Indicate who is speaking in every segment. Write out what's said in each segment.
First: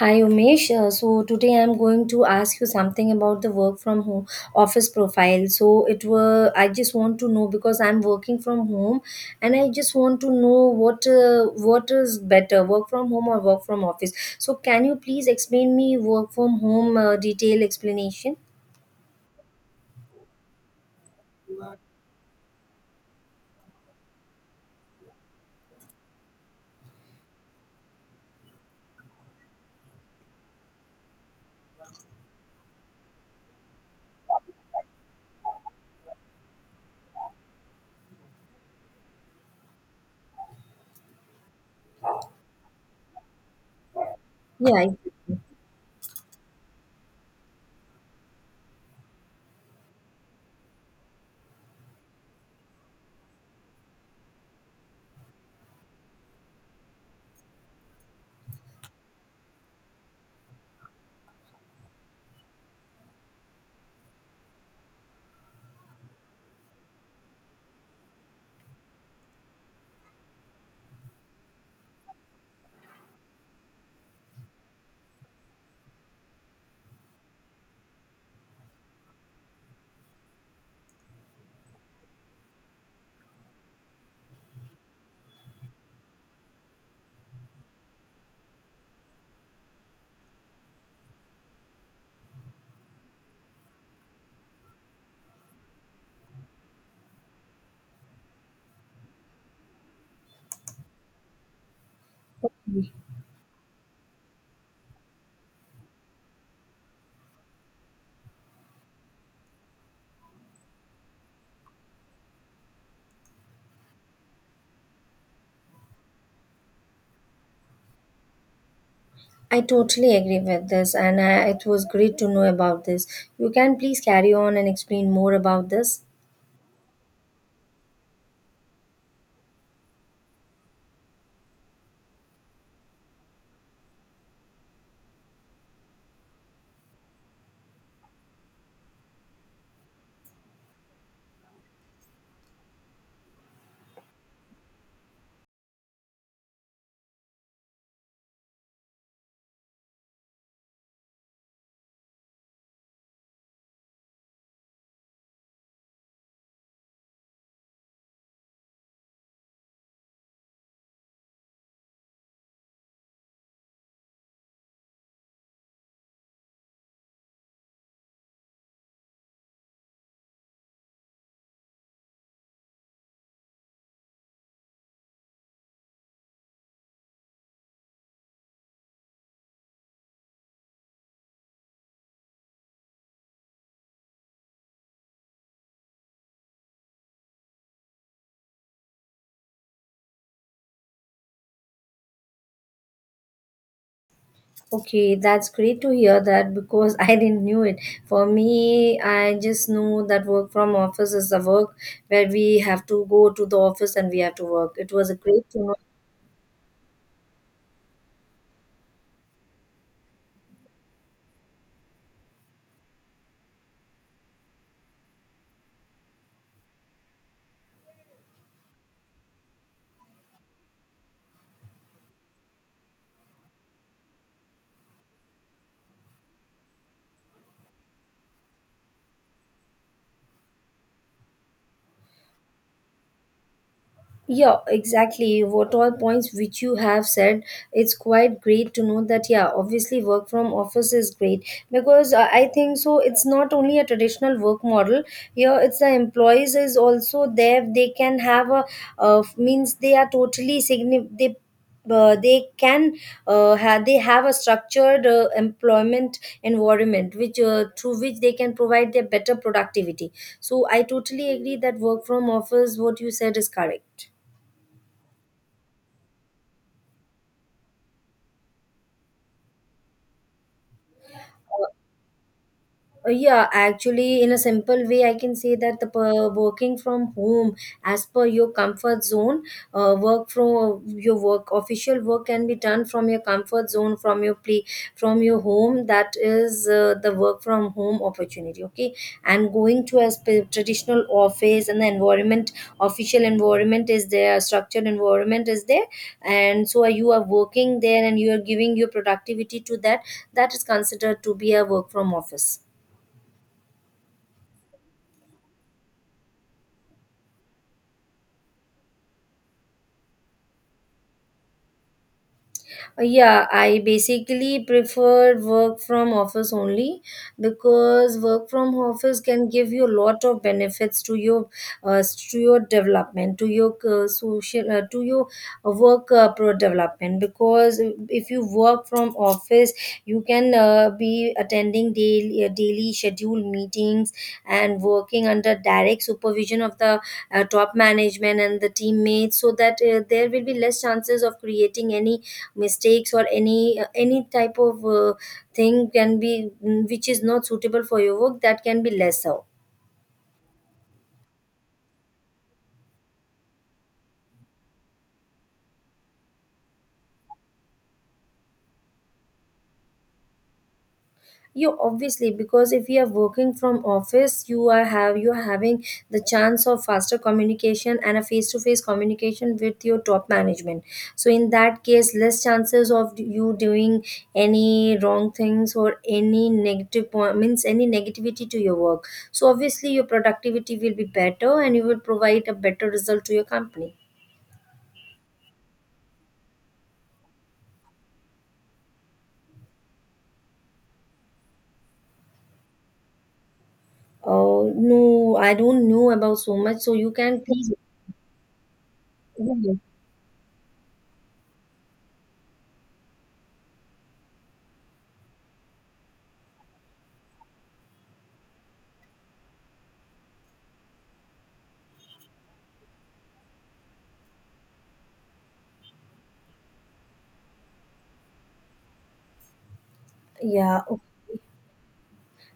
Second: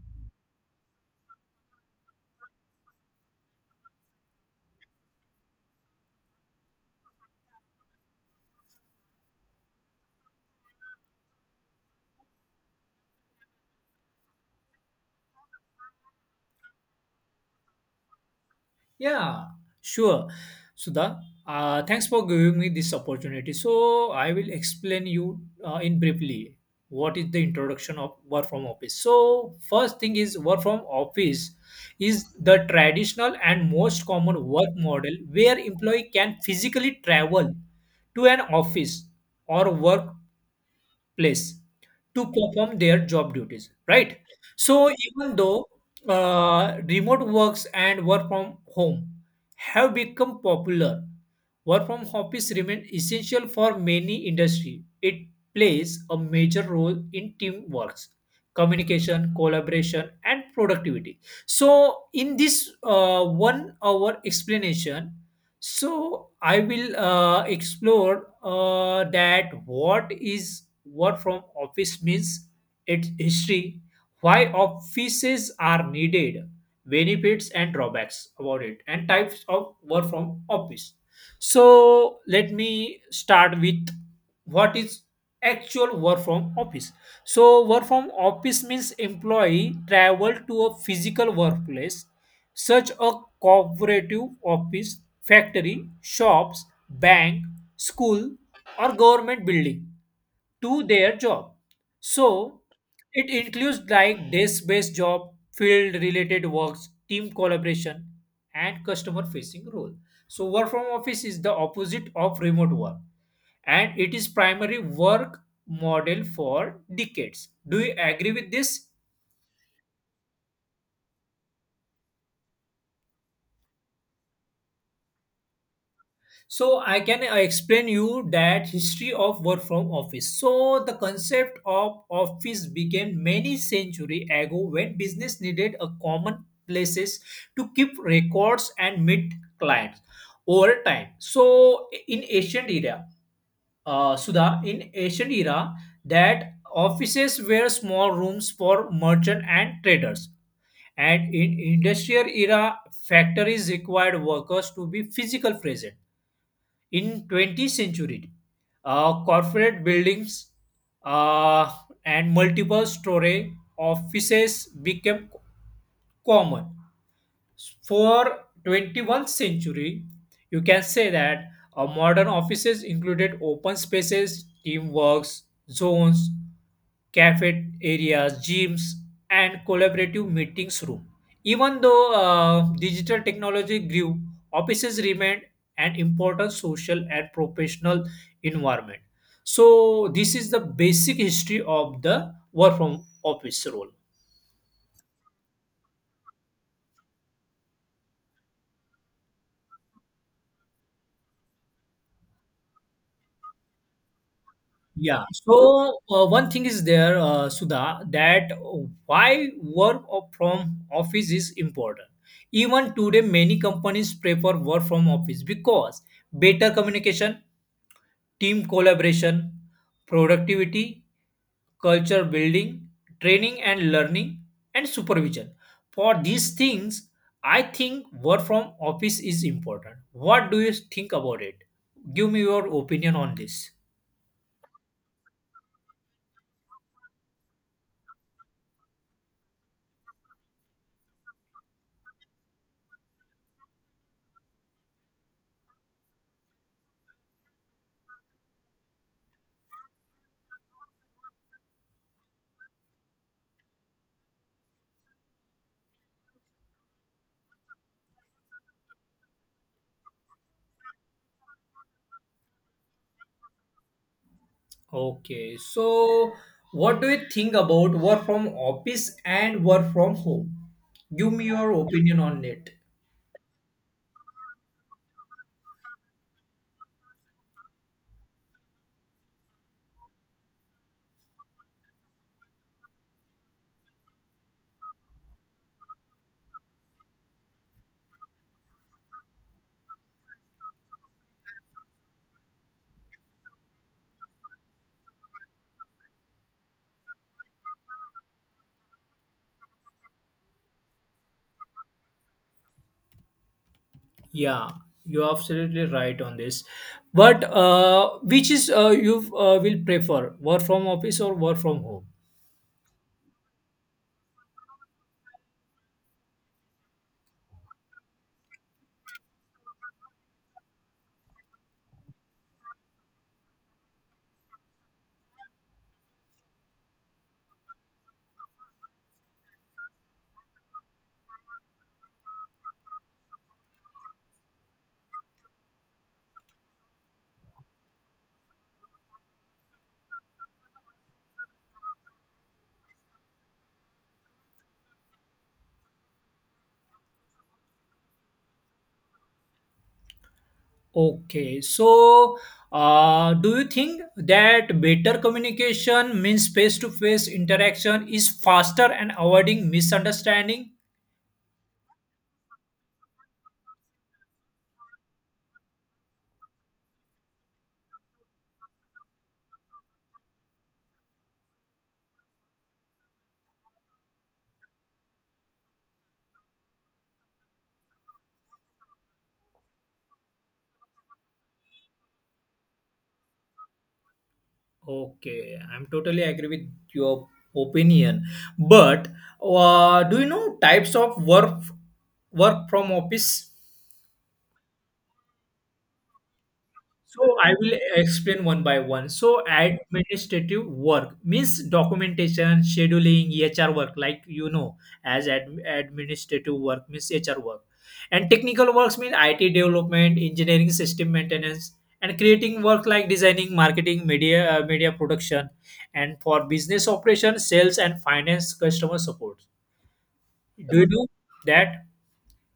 Speaker 1: Hi Umesh. So today I'm going to ask you something about the work from home office profile. So it were I just want to know because I'm working from home, and I just want to know what is better, work from home or work from office. So can you please explain me work from home detail explanation?
Speaker 2: Yeah, sure. Sudha, thanks for giving me this opportunity. So I will explain you in briefly what is the introduction of work from office. So first thing is work from office is the traditional and most common work model where employee can physically travel to an office or work place to perform their job duties, right?
Speaker 1: Yeah,
Speaker 2: So even
Speaker 1: exactly.
Speaker 2: though remote works and work from home have become popular, work from office remains essential for many industry. It plays a major role in teamwork, communication, collaboration, and productivity. So in this 1 hour explanation, so I will explore that what is work from office means, its history, why offices are needed, benefits and drawbacks about it, and types of work from office. So let me start with what is actual work from office. So work from office means employee travel to a physical workplace such a cooperative office, factory, shops, bank, school, or government building to their job. So it includes like desk-based job, field-related works, team collaboration, and customer-facing role. So work from office is the opposite of remote work, and it is primary work model for decades. Do you agree with this?
Speaker 1: I totally agree with this, and it was great to know about this. You can please carry on and explain more about this.
Speaker 2: So I can explain you that history of work from office. So the concept of office began many century ago when business needed a common places to keep records and meet clients over time. So in ancient era, Suda, in ancient era, that offices were small rooms for merchant and traders, and in industrial era factories required workers to be physical present. In 20th century corporate buildings uh, and multiple storage offices became common. For 21st century you can say that modern offices included open spaces, teamworks zones, cafe areas, gyms, and collaborative meetings room. Even though digital technology grew, offices remained an important social and professional environment. So this is the basic history of the work from office role.
Speaker 1: Okay, that's great to hear that because I didn't knew it. For me, I just know that work from office is a work where we have to go to the office and we have to work. It was a
Speaker 2: Yeah.
Speaker 1: great to know.
Speaker 2: So one thing is there, Sudha, that why work from office is important. Even today, many companies prefer work from office because better communication, team collaboration, productivity, culture building, training and learning, and supervision. For these things, I think work from office is important. What do you think about it? Give me your opinion on this.
Speaker 1: Yeah, exactly. What all points which you have said, it's quite great to know that, yeah, obviously work from office is great because I think so. It's not only a traditional work model here, it's the employees is also there. They can have means they are totally significant. They can have they have a structured employment environment which through which they can provide their better productivity. So I totally agree that work from office what you said is correct.
Speaker 2: Okay, so what do you think about work from office and work from home? Give me
Speaker 1: Uh,
Speaker 2: your opinion on it.
Speaker 1: yeah, actually, in a simple way, I can say that working from home, as per your comfort zone, work from your work, official work can be done from your comfort zone, from your play, from your home. That is the work from home opportunity. Okay, and going to a traditional office and the environment, official environment is there, structured environment is there, and so you are working there and you are giving your productivity to that. That is considered to be a work from office.
Speaker 2: Yeah, you're absolutely right on this. But which is you will prefer, work from office or work from home?
Speaker 1: Yeah, I basically prefer work from office only because work from office can give you a lot of benefits uh, to your development, to your to your work pro development. Because if you work from office, you can be attending daily daily scheduled meetings and working under direct supervision of the top management and the teammates, so that there will be less chances of creating any mistakes or any type of thing can be which is not suitable for your work that can be less out.
Speaker 2: Okay, so do you think that better communication means face to face interaction is faster and avoiding misunderstanding?
Speaker 1: You obviously because if you are working from office you are having the chance of faster communication and a face to face communication with your top management. So in that case less chances of you doing any wrong things or any negative point means any negativity to your work. So obviously your productivity will be better and you will provide a better result to your company.
Speaker 2: Okay, I'm totally agree with your opinion. But do you know types of work from office?
Speaker 1: Oh, no, I don't know about so much. So you
Speaker 2: So
Speaker 1: can
Speaker 2: I
Speaker 1: please.
Speaker 2: will explain one by one. So administrative work means documentation, scheduling, HR work, like you know, as administrative work means HR work. And technical works mean IT development, engineering, system maintenance, and creating work like designing, marketing, media, media production, and for business operation, sales, and finance, customer support. Do
Speaker 1: Yeah.
Speaker 2: you know
Speaker 1: Okay.
Speaker 2: that?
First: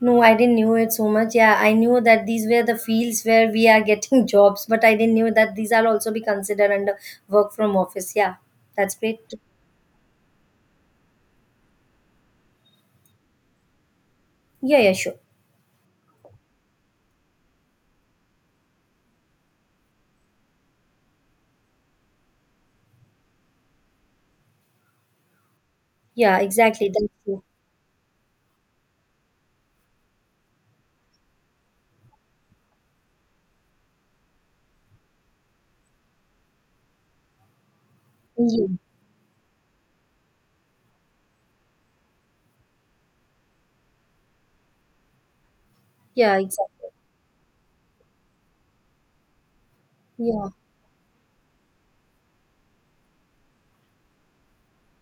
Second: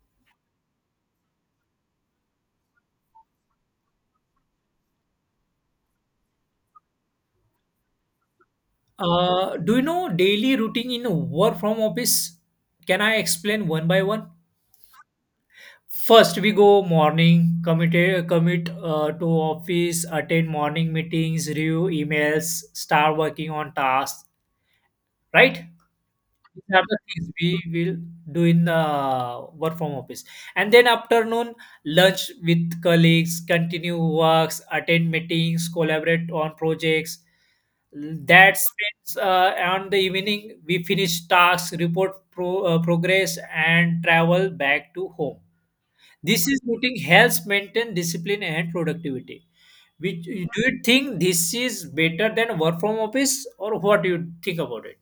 Speaker 1: No, I didn't know it so much. Yeah, I knew that these were the fields where we are getting jobs, but I didn't know that these are also be considered under work from office. Yeah, that's great.
Speaker 2: Do you know daily routine in work from office? Can I explain one by one?
Speaker 1: Yeah, yeah, sure.
Speaker 2: First, we go morning, commit to office, attend morning meetings, review emails, start working on tasks, right?
Speaker 1: Yeah,
Speaker 2: These are
Speaker 1: exactly.
Speaker 2: the
Speaker 1: That's
Speaker 2: things
Speaker 1: true.
Speaker 2: we will do in the work from office. And then afternoon, lunch with colleagues, continue works, attend meetings, collaborate on projects. That
Speaker 1: Yeah,
Speaker 2: spends on the evening, we finish tasks, progress, and travel back to home.
Speaker 1: yeah,
Speaker 2: This is
Speaker 1: exactly.
Speaker 2: routine helps maintain discipline and productivity. Which
Speaker 1: Yeah.
Speaker 2: do you think this is better than work from office, or what do you think about it?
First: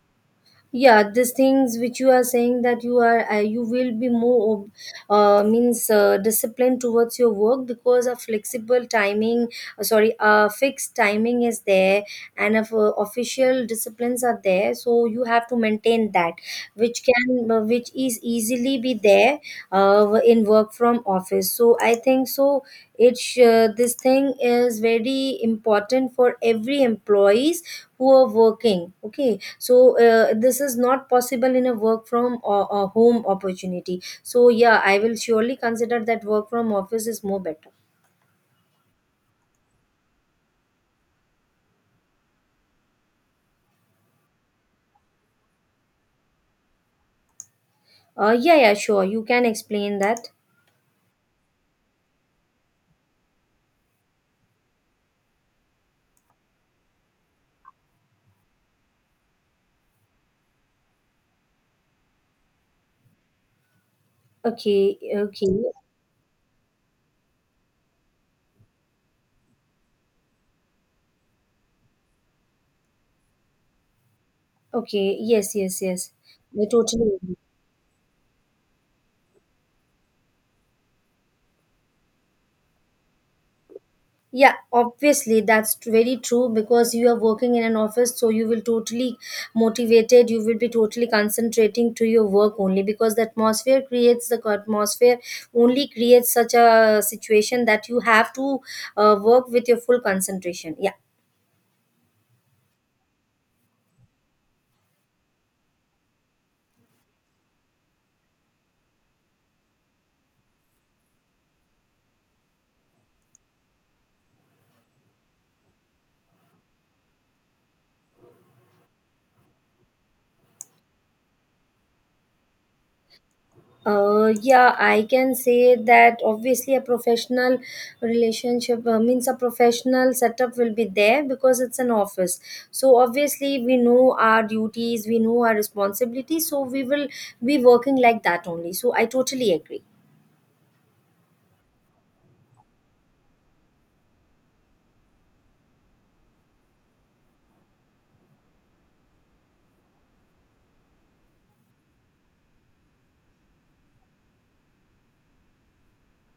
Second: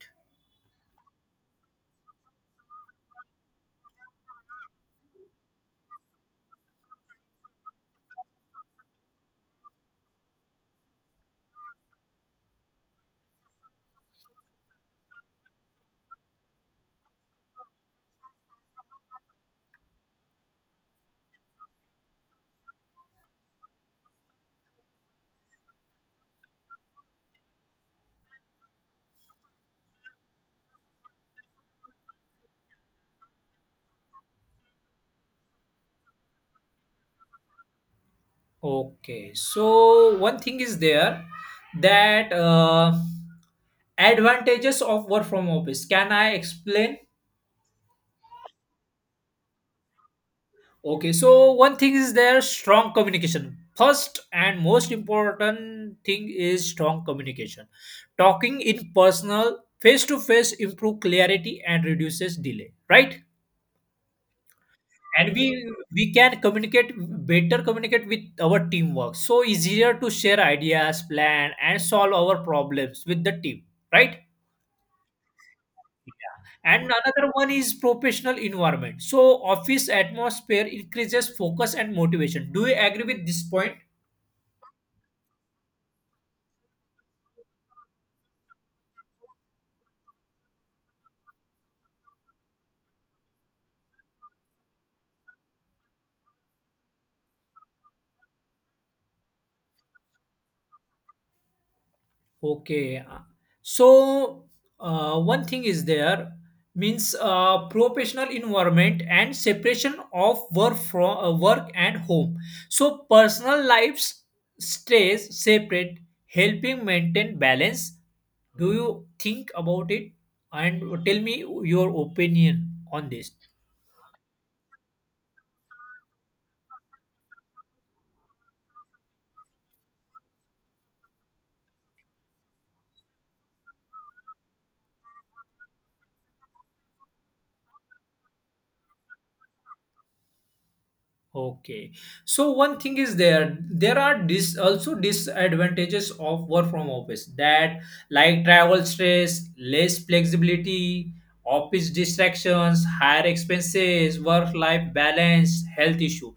Speaker 1: Yeah, these things which you are saying that you are you will be more means disciplined towards your work because a fixed timing is there. And if official disciplines are there, so you have to maintain that, which can which is easily be there in work from office. So I think so it's this thing is very important for every employees who are working. Okay, so this is not possible in a work from or home opportunity. So yeah, I will surely consider that work from office is more better.
Speaker 2: Okay, so one thing is there that advantages of work from office. Can I explain?
Speaker 1: Yeah, yeah, sure you can explain that.
Speaker 2: Okay, so one thing is there, strong communication. First and most important thing is strong communication. Talking in personal face to face improve clarity and reduces delay, right?
Speaker 1: Okay,
Speaker 2: And we
Speaker 1: okay.
Speaker 2: we can communicate with our teamwork. So easier to share ideas, plan and solve our problems with the team, right?
Speaker 1: Okay, yes, yes, yes.
Speaker 2: Yeah.
Speaker 1: I
Speaker 2: And
Speaker 1: totally
Speaker 2: another
Speaker 1: agree.
Speaker 2: one is professional environment. So office atmosphere increases focus and motivation. Do you agree with this point?
Speaker 1: Yeah, obviously very true because you are working in an office, so you will totally motivated. You will be totally concentrating to your work only because the atmosphere only creates such a situation that you have to work with your full concentration. Yeah.
Speaker 2: Okay. So, one thing is there means professional environment and separation of work from work and home. So personal lives stays separate, helping maintain balance. Do you think about it? And tell me your opinion on this.
Speaker 1: Yeah, I can say that obviously a professional relationship means a professional setup will be there because it's an office. So obviously we know our duties, we know our responsibilities, so we will be working like that only. So I totally agree.
Speaker 2: Okay. So one thing is there, there are dis also disadvantages of work from office, that like travel stress, less flexibility, office distractions, higher expenses, work life balance, health issue.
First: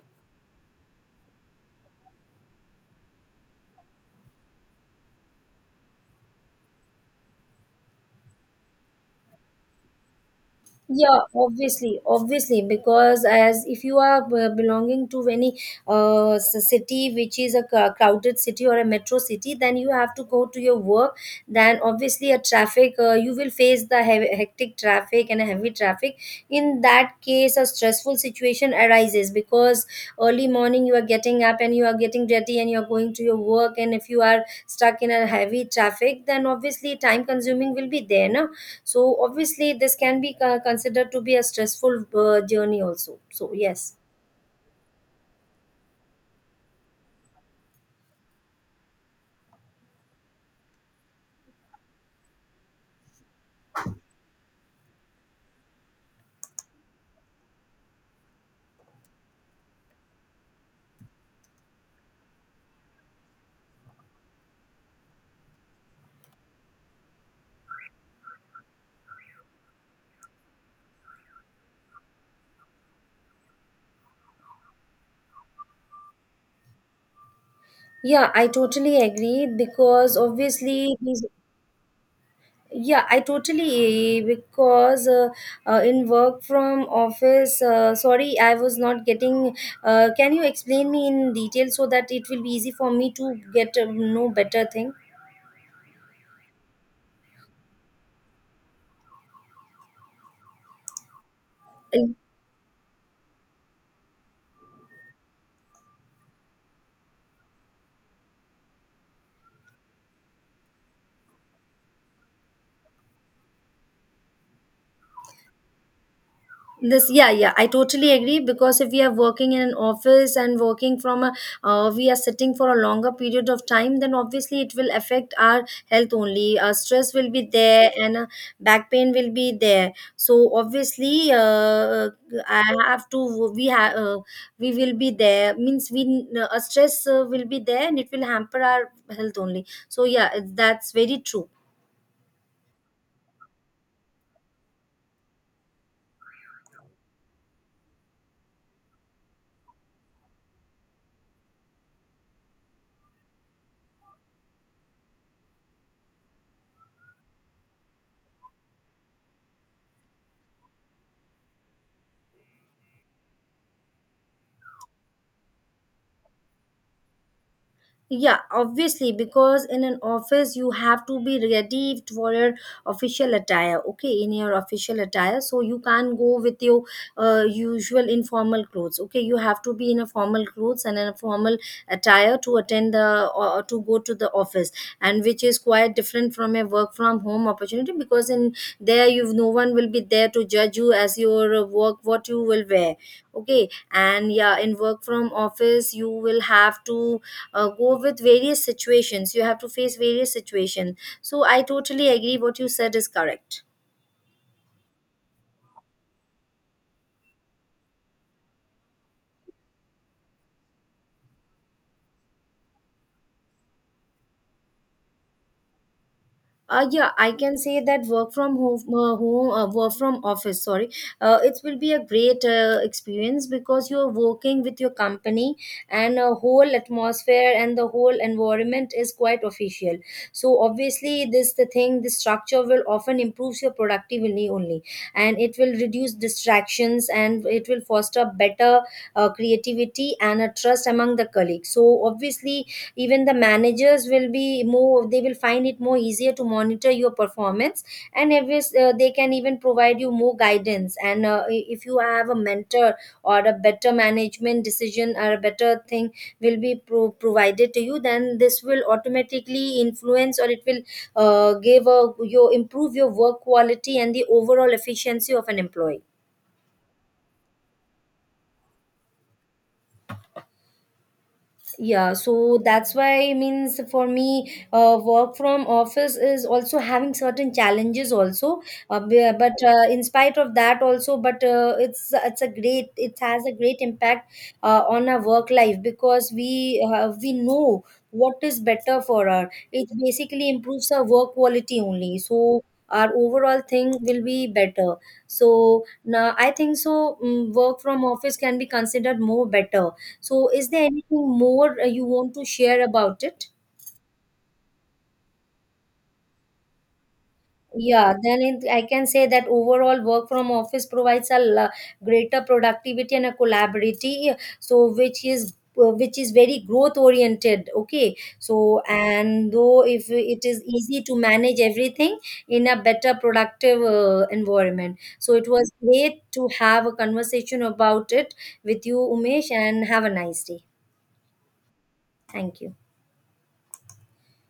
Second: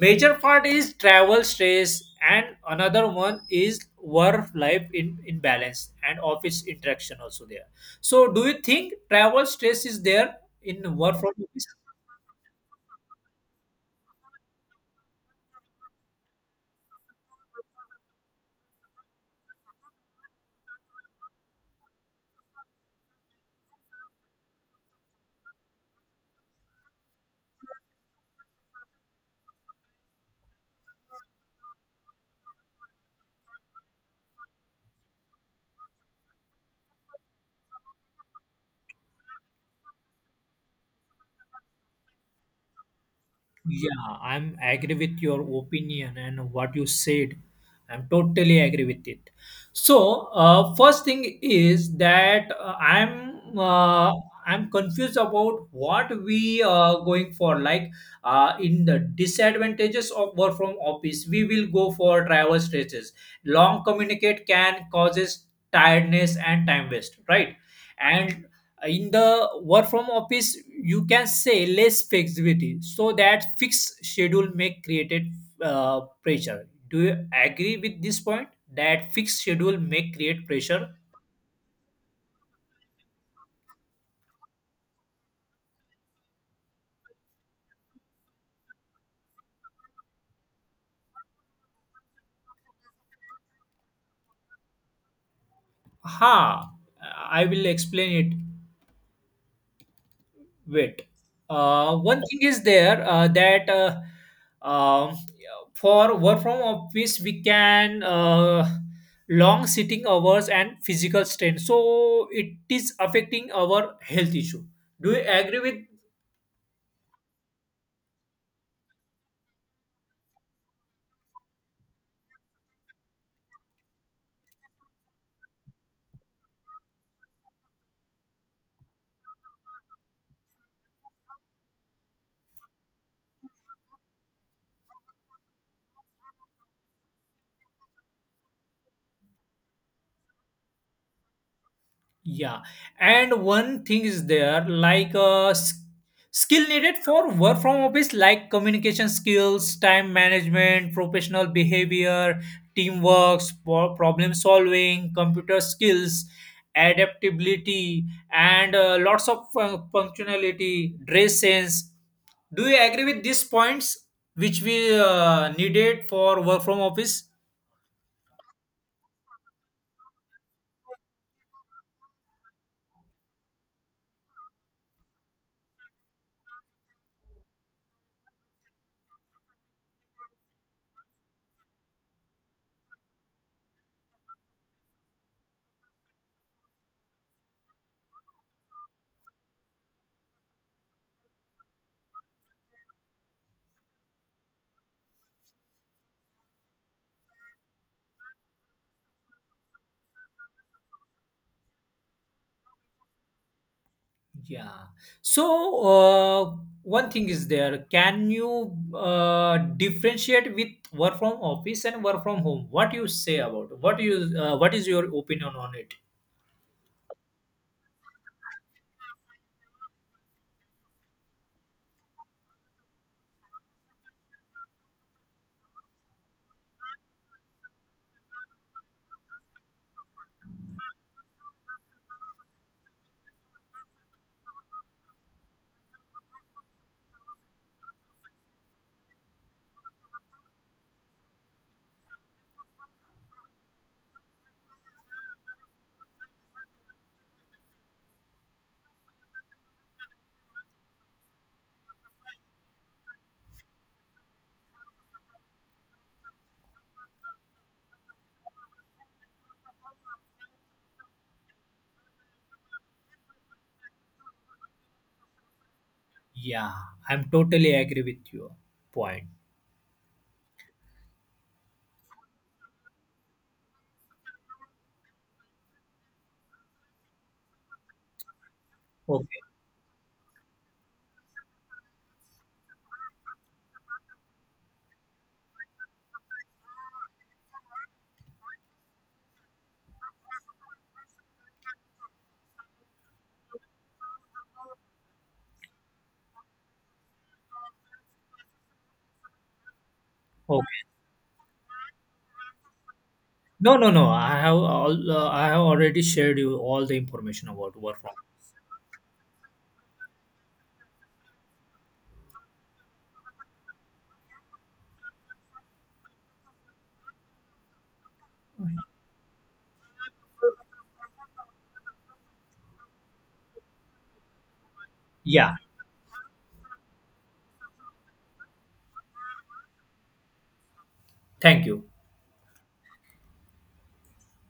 Speaker 2: Major part is travel stress, and another one is work life in imbalance, and office interaction also there. So do you think travel stress is there in
Speaker 1: Yeah,
Speaker 2: work from office?
Speaker 1: obviously, obviously, because as if you are belonging to any city which is a crowded city or a metro city, then you have to go to your work. Then obviously, a traffic you will face the heavy, hectic traffic and a heavy traffic. In that case, a stressful situation arises because early morning you are getting up and you are getting ready and you are going to your work. And if you are stuck in a heavy traffic, then obviously time consuming will be there, no? So obviously, this can be considered to be a stressful journey also. So yes,
Speaker 2: Yeah, I'm agree with your opinion and what you said. I'm totally agree with it. So, first thing is that I'm confused about what we are going for. Like, in the disadvantages of work from office, we will go for travel stretches. Long communicate can causes tiredness and time waste, right? And in the work from office you can say less flexibility, so that fixed schedule may created pressure. Do you agree with this
Speaker 1: yeah, I
Speaker 2: point
Speaker 1: totally
Speaker 2: that fixed
Speaker 1: agree
Speaker 2: schedule may
Speaker 1: because
Speaker 2: create pressure?
Speaker 1: obviously these. Yeah, I totally because In work from office. Sorry, I was not getting. Can you explain me in detail so that it will be easy for me to get know better thing?
Speaker 2: Ha, I will explain it. Wait. One thing is there that um, for work from office we can long sitting hours and physical strain. So it is affecting our health issue. Do you agree with?
Speaker 1: This, yeah, yeah, I totally agree because if we are working in an office and working from a we are sitting for a longer period of time, then obviously it will affect our health only. Stress will be there and back pain will be there. So obviously I have to we have we will be there means we stress will be there and it will hamper our health only. So yeah, that's very true.
Speaker 2: Yeah, and one thing is there like skill needed for work from office, like communication skills, time management, professional behavior, teamwork, problem solving, computer skills, adaptability, and lots of functionality, dress sense. Do you agree with these points which we needed for work from office?
Speaker 1: Yeah, obviously, because in an office you have to be ready for your official attire, okay, in your official attire. So you can't go with your usual informal clothes, okay. You have to be in a formal clothes and in a formal attire to attend the or to go to the office, and which is quite different from a work from home opportunity because in there you no one will be there to judge you as your work what you will wear, okay. And yeah, in work from office you will have to go with various situations, you have to face various situations. So I totally agree what you said is correct.
Speaker 2: Yeah. So, uh, one thing is there. Can you differentiate with work from office and work from home? What you say about, what you what is your opinion on it?
Speaker 1: Yeah, I can say that work from office. Sorry, it will be a great experience because you are working with your company, and a whole atmosphere and the whole environment is quite official. So obviously, this the thing. The structure will often improves your productivity only, and it will reduce distractions and it will foster better creativity and a trust among the colleagues. So obviously, even the managers will be more they will find it more easier to monitor your performance. And if it's, they can even provide you more guidance. And if you have a mentor or a better management decision or a better thing will be provided to you, then this will automatically influence or it will your improve your work quality and the overall efficiency of an employee.
Speaker 2: Yeah, I'm totally agree with your point.
Speaker 1: Yeah, so that's why means for me work from office is also having certain challenges also. B-
Speaker 2: Okay.
Speaker 1: but In spite of that also, but it's a great, it has a great impact on our work life because we know what is better for our, it basically improves our work quality only. So our overall thing will be better. So now I think so work from office can be considered more better. So, is there
Speaker 2: Okay.
Speaker 1: anything more you want to share about it?
Speaker 2: No, no, no. I have all. I have already shared you all the information about work
Speaker 1: Yeah,
Speaker 2: from.
Speaker 1: then it, I can say that overall work from office provides a greater productivity and a collaborative, so which is very growth oriented, okay. So and though if it is easy to manage everything in a better productive environment. So it
Speaker 2: Yeah.
Speaker 1: was great to have a conversation about it with you, Umesh, and have a nice day.
Speaker 2: Thank you.
Speaker 1: Thank you.